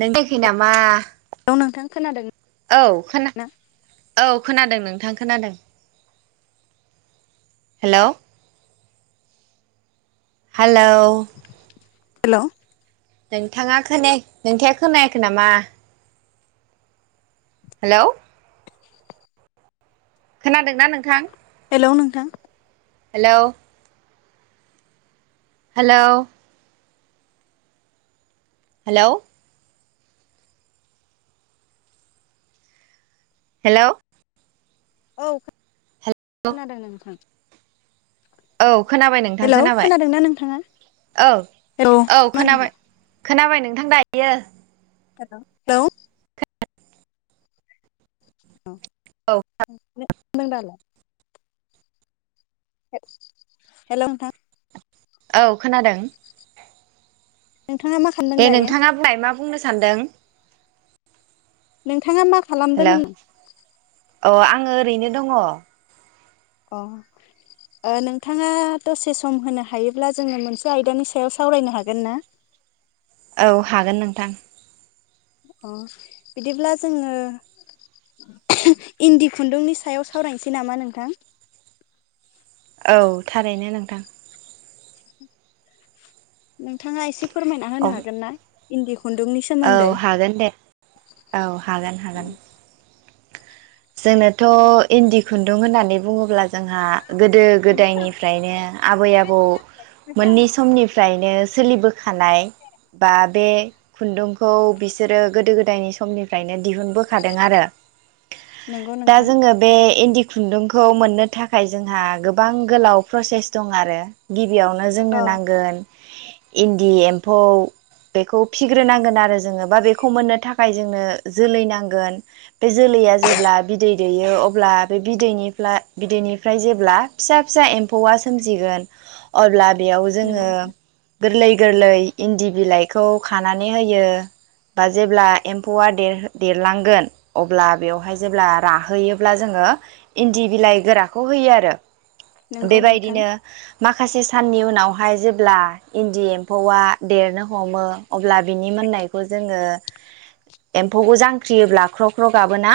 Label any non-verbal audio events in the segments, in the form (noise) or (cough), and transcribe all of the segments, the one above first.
नों (unintelligible) नामा हेलौ नोंथां खोनादों औ खोना ना औ खोनादों नोंथां। खोनादों हेलौ। Hello hello. नोंथाङा खोने नोंथाङा खोनायाखै नामा? हेलौ खोनादोंना नोंथां? हेलौ नोंथां। हेलौ हेलौ हेलौ हेलौ औ खोनादों नोंथां। औ खोनाबाय नोंथां हेलौ खोनाबाय खोनादोंना नोंथाङा औ औ मा नोंथाङा खोनाबाय। खोनाबाय नोंथां दायो। हेलौ (unintelligible) नों दानो हे-हेल' नोंथां। औ खोनादों। नोंथाङा मा खालामदों दे दायो नोंथाङा बुंलाय मा बुंनो सानदों। नोंथ नोंथाङा मा खालामदों हेलौ होन अ आङो ओरैनो दङ। अ अ नोंथाङा दसे सम होनो हायोब्ला जोङो मोनसे आयदानि सायाव सावरायनो हागोन ना? औ हागोन नोंथां। अ बिदिब्ला जोङो इन्दि खुन्दुंनि सायाव सावरायनोसै नामा नोंथां? औ थारैनो नोंथां। नोंथाङा एसे फोरमायना होनो हागोन ना? इन्दि खुन्दुंनि औ सोमोन्दै हागोन दे औ हागोन हागोन। जोंनोथ' इन्दि खुन्दुं होननानै बुङोब्ला जोंहा गोदो गोदायनिफ्रायनो आबै आबौ मोननै समनि फ्रायनो सोलिबोखानाय बा बे खुन्दुंखौ बिसोरो गोदो गोदायनि समनिफ्रायनो दिहुनबोखादों आरो। नंगौ दा नोंथां जोङो बे इन्दि। खुन्दुंखौ मोननो थाखाय जोंहा गोबां गोलाव प्रसेस दं आरो गिब गबियावनो जोंनो नांगोन। इन्दि एम्फौ बेखौ फिग्रोनांगोन आरो जोङो बा बेखौ मोननो थाखाय जोंनो जोलै नांगोन। बे जोलैया जेब्ला बिदै दैयो अब्लाबे बेदैनि बिदैनिफ्राय जेब्ला फिसा फिसा एम्फौआ सोमजिगोन अब्ला। बेयाव नंगौ जोङो। गोरलै गोरलै इन्दि बिलाइखौ खानानै होयो बा जेब्ला एम्फौआ देर देरलांगोन। अब्ला बेवहाय जेब्ला राहोयोब्ला जोङो इन्दि बिलाइ गोराखौ होयो आरो। नंगौ नोंथां बेबायदिनो माखासे साननि उनावहाय जेब्ला इन्दि एम्फौआ देरनो हमो अब्ला बिनि मोननायखौ जोङो एम्फौखौ जांख्रियोब्ला क्रख क्र गाबोना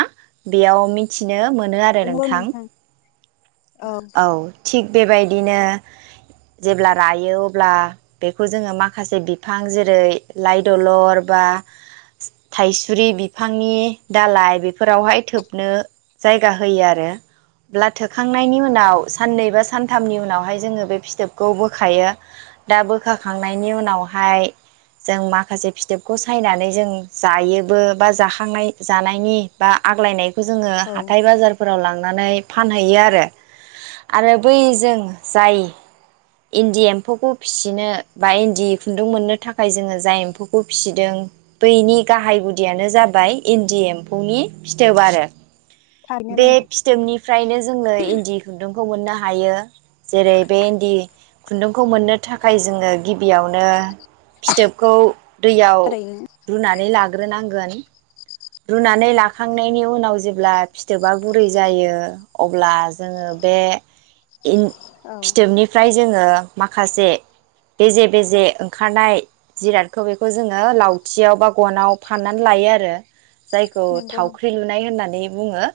बेयाव मिथिनो मोन मोनो आरो नोंथां औ थिग बेबायदिनो जेब्ला रायो अब्ला बेखौ जोङो माखासे बिफां जेरै लाइ दलर बा थाइसुरि बिफांनि दालाय बेफोरावहाय थोबनो जायगा होयो आरो अब्ला थोखांनायनि उनाव साननै बा सानथामनि उनावहाय जोङो बे फिथोबखौ बोखायो दा बोखाखांनायनि उनावहाय जों माखासे फिथोबखौ सायनानै जों जायोबो बा जाखांनाय जानायनि बा आग्लायनाय जोङो औ हाथाय बाजारफोराव लाङो लनानै फानहैयो आरो आरो बैजों जाय इन्दि एम्फौखौ फिसिनो बा इन्दि खुन्दुं मोननो थाखाय जोङो जाय एम्फौखौ फिसिदों बैनि गाहाय गुदियानो जाबाय इन्दि एम्फौनि फिथोब आरो। थारैनो बे नोंथां फिथोबनिफ्रायनो जोङो इन्दि खुन्दुंखौ मोननो हायो। हायो। जेरै बे इन्दि। खुन्दुंखौ मोननो थाखाय जोङो गिबियावनो। फिथोबखौ दैयाव थारैनो रुनानै लागोन। लाग्रोनांगोन। रुनानै लाखांनायनि उनाव जेब्ला फिथोबा गुरै जायो अब्ला जोङो बे इन औ फिथोबनिफ्राय जोङो माखासे बेजे बेजे ओंखारनाय जिरादखौ बेखौ जोङो लावथियाव बा गनाव फाननानै लायो आरो। जायखौ नंगौ थावख्रि लुनाय होननानै। बुङो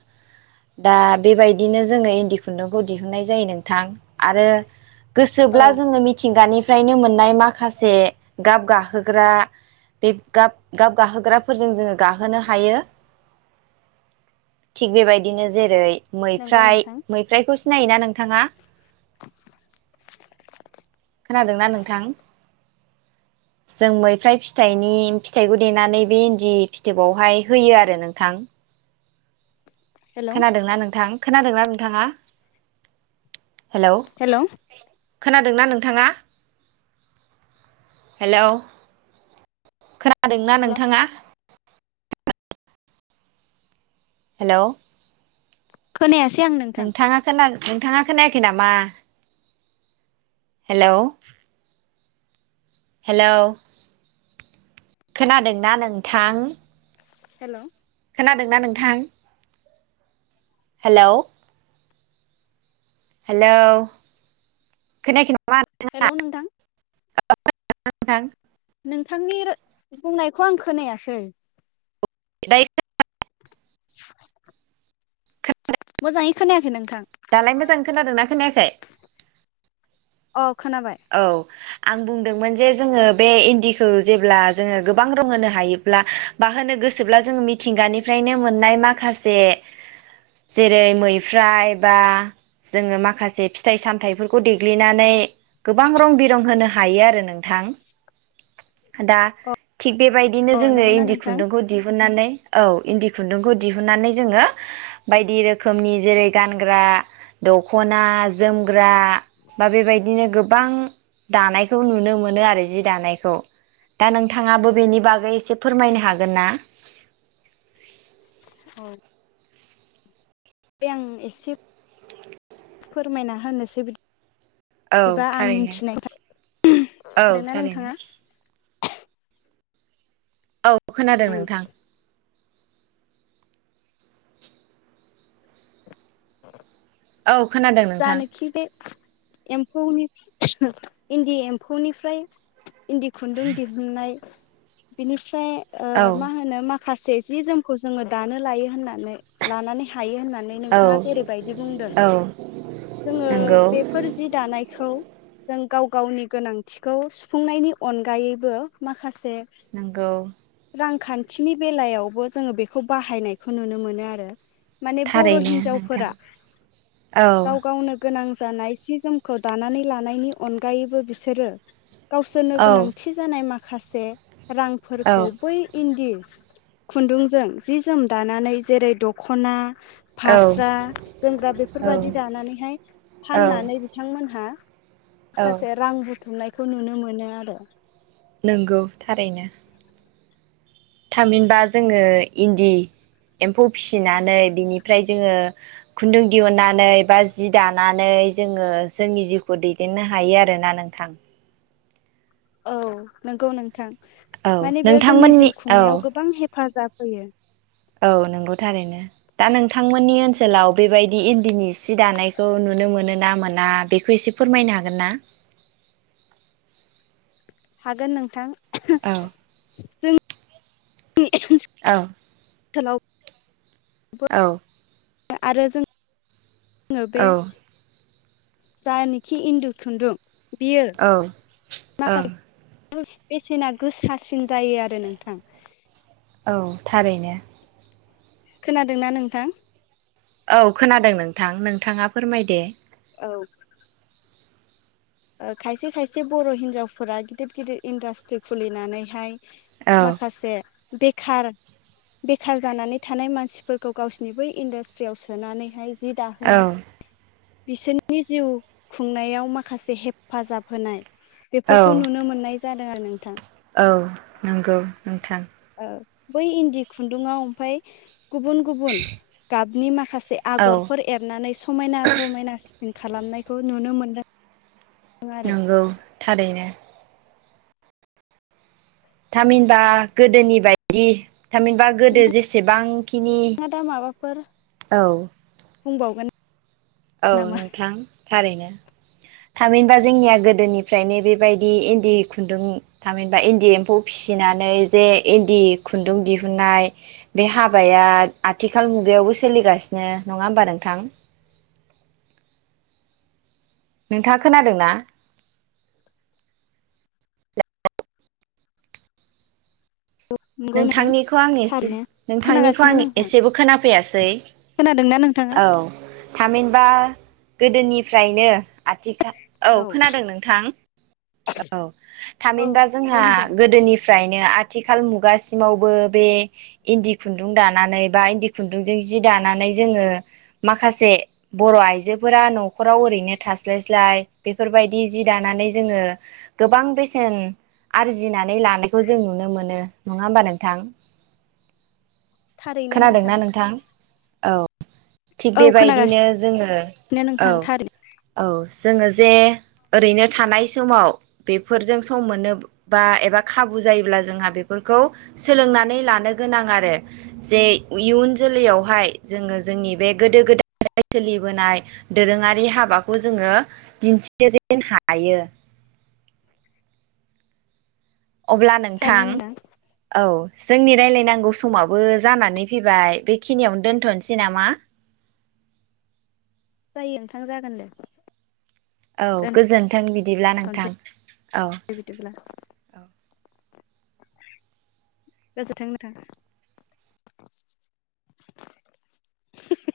दा बेबायदिनो जोङो इन्दि खुन्दुंखौ दिहुननाय जायो नोंथां आरो। नोंथां औ गोसोब्ला जोङो मिथिंगानि फ्रायनो मोननाय माखासे गाब गाहोग्रा बे ग गाब गाहोग्राफोरजों जोङो। गाहोनो हायो थिग बेबायदिनो जेरै नंगौ मैफ्राय नोंथां मैफ्रायखौ सिनायोना नोंथाङा खोनादों। ना नोंथां जों मैफ्राय फिथाइनि फिथाइखौ देनानै बे इन्दि फिथोबावहाय होयो आरो नोंथां। हेलौ खोनादोंना नोंथां खोनादोंना नोंथाङा हेलौ खोनादोंना नोंथाङा हेलौ खोनादोंना हेलौ नोंथाङा हेलौ खोनाया सै नोंथाङा खोना नोंथाङा खोनायाखै नामा हेलौ हेलौ खोनादोंना नोंथां हेल' खोनादोंना नोंथां हेलौ हेलौ खोनायाखै नामा हेलौ नोंथां (inaudible) नोंथांनि बुंनायखौ आं खोनायासै (unintelligible) (inaudible) मोजाङै खोनायाखै नों दालाय मोजां खोनादोंना खोनायाखै अ खोनाबाय औ आं बुंदोंमोन जे जोङो बे इन्दिखौ जेब्ला जोङो गोबां रं होनो हायोब्ला बा होनो गोसोब्ला जोङो मिथिंगानिफ्रायनो मोननाय माखासे जेरै मैफ्राय बा जोङो माखासे फिथाइ सामथायाइफोरखौ देग्लिनानै गोबां रं बिरं होनो हायो आरो नोंथां दा थिग बेबायदिनो अ जोङो नंगौना इन्दि नोंथां खुन्दुंखौ दिहुननानै औ इन्दि खुन्दुंखौ दिहुननानै जोङो बायदि रोखोमनि जेरै गानग्रा दखना जोमग्रा बा बेबायदिनो गो बां दानायखौ नुनो मोनो आरो जि दानायखौ दा नोंथाङाबो बेनि बागै एसे फोरमायनो हागोन ना औ दे आं एसे फोरमायना होनोसै बिदि औ थारैनो औ खोनादोंना थारैनो नोंथाङा औ खोनादों नोंथां (unintelligible) औ खोनादों नोंथां जानोखि बे एम्फौनि इन्दि एम्फौनिफ्राय इन्दि खुन्दुं दिहुननाय बिनिफ्राय औ मा होनो मा खासे जि जोमखौ जोङो दानो लायो होननानै लानानै हायो होननानै औ नोंथाङा जेरैबायदि बुंदों औ जोङो नंगौ बेफोर जि दानाय औ जों गाव गावनि गोनांथिखौ सुफुंनायनि अनगायैबो माखा माखासे नंगौ रां खान्थिनि बेलायावबो जोङो बेखौ बाहायनायखौ नुनो मोनो आरो माने बर' थारैनो नोंथां हिन्जावफोरा औ गाव गावनो गोनां जानाय सि जोमखौ दानानै लानायनि अनगायैबो बिसोरो गावसोरनो औ गोनांथि जानाय मा माखासे रांफोरखौ औ बै इन्दि खुन्दुंजों जि जोम दानानै जेरै दखना औ फास्रा जोमग्रा औ बेफोरबादि जानानैहाय औ फाननानै बिथांमोनहा औ माखासे रां रु थुमनायखौ नुनो मोनो आरो नोंगौ थारैनो थामहिनबा जोङो इन्दि एम्फौ फिसिनानै बिनिफ्राय जोङो खुन्दुं दिहुनन्नानै बा जि दानानै जोङो जोंनि जिउखौ दैदेननो हायो आरोना नोंथां औ नोंगौ नोंथां औ माने बेयो जोंनि नोंथांमोननि जिउ औ खुंनायाव गोबां हेफाजाब होयो औ नंगौ थारैनो दा नोंथांमोननि ओनसोलाव बेबायदि इन्दिनि सि दानायखौ नुनो मोनो ना मोना बेखौ एसे फोरमायनो हागोन ना हागोन नोंथां औ औ सोलाव औ आरो जों बे औ जायानोखि इन्दु खुन्दुं बियो औ ओं माखासे बेसेना गोसासिन जायो आरो नोंथां औ थारैनो खोनादोंना नोंथां? औ खोनादों नोंथां नोंथाङा फोरमायदे औ खायसे खायसे बर हिनजावफोरा गिदिर गिदिर इन्डास्ट्रि खुलिनानैहाय औ माखासे बेखार बेखार जानानै थानाय मानसिफोरखौ गावसोरनि बै इन्डास्ट्रियाव सोनानै हाय जि औ दाहोनाय बिसोरनि जिउ खुंनायाव माखासे हेफाजाब होनाय औ बेफोरखौ नुनो मोननाय जादों आरो नोंथां। औ नोंगौ नोंथां। ओ बै इन्दि खुन्दुङाव ओमफाय गुबुन गुबुन गाब निमा माखासे औ आगरफोर एरनानै समायना रमायना जों खालामनायखौ नुनो मोनदों। आरो नंगौ थारैनो। थामहिनबा गोदोनि बायदि। थामहिनबा गोदो जेसेबांखिनि नोंथाङा दा माबाफोर औ। बुंबावगोन। औ नामा नोंथां। थारैनो थामहिनबा जोंनिया गोदोनिफ्रायनो बेबायदि इन्दि खुन्दुं थामहिनबा इन्दि एम्फौ फिसिनानै जे इन्दि खुन्दुं दिहुननाय बे हाबाया आथिखाल मुगायावबो सोलिगासिनो नङा होमबा नोंथां। नोंथाङ खोनादों ना? नंगौ नोंथां नोंथांनिखौ आं एसे थारैनो नोंथांनिखौ खोनागासिनो आं नोंथां एसेबो खोनाफैयासै खोनादोंना नोंथाङा औ थामहिनबा। गोदोनिफ्रायनो। आथिखाल औ खोनादों नोंथां औ औ थामहिनबा जोंहा बुं दे गोदोनि। फ्रायनो आथिखाल मुग। खुगासिमावबो बे इन्दि खुन्दुं दानानै बा इन्दि खुन्दुंजों जि दानानै जोङो माखासे बर आइजोफोरा नखराव ओरैनो थास्लायस्लाय बेफोरबायदि जि दानानै जोङो गोबां बेसेन आरजिनानै लानायखौ जों नुनो मोनो। नङा होमबा नोंथां। थारैनो नोंथां। औ। थिग औ बेबायदिनो खोनागासिनो जोङो औ नोंथां थारैनो औ। जोङो जे ओरैनो थानाय समाव बेफोरजों सम मोननो बा एबा खाबु जायोब्ला जोंहा बेफोरखौ सोलोंनानै लानो गोनां आरो जे इयुन जोलैयावहाय जोङो जोंनि। बे गोदो गोदायफ्राय सोलिबोनाय दोरोङारि हाबाखौ जोङो दिन्थिजेन हायो। अब्ला नोंथां औ जोंनि राय्लायनां नांगौ समावबो जानानै फैबाय बेखिनियावनो दोनथनोसै नामा? जायो नोंथां जागोन दे औ गोजोन्थों बिदिब्ला नोंथां दोनथ'नोसै औ बिदिब्ला औ गोजोनथों नोथां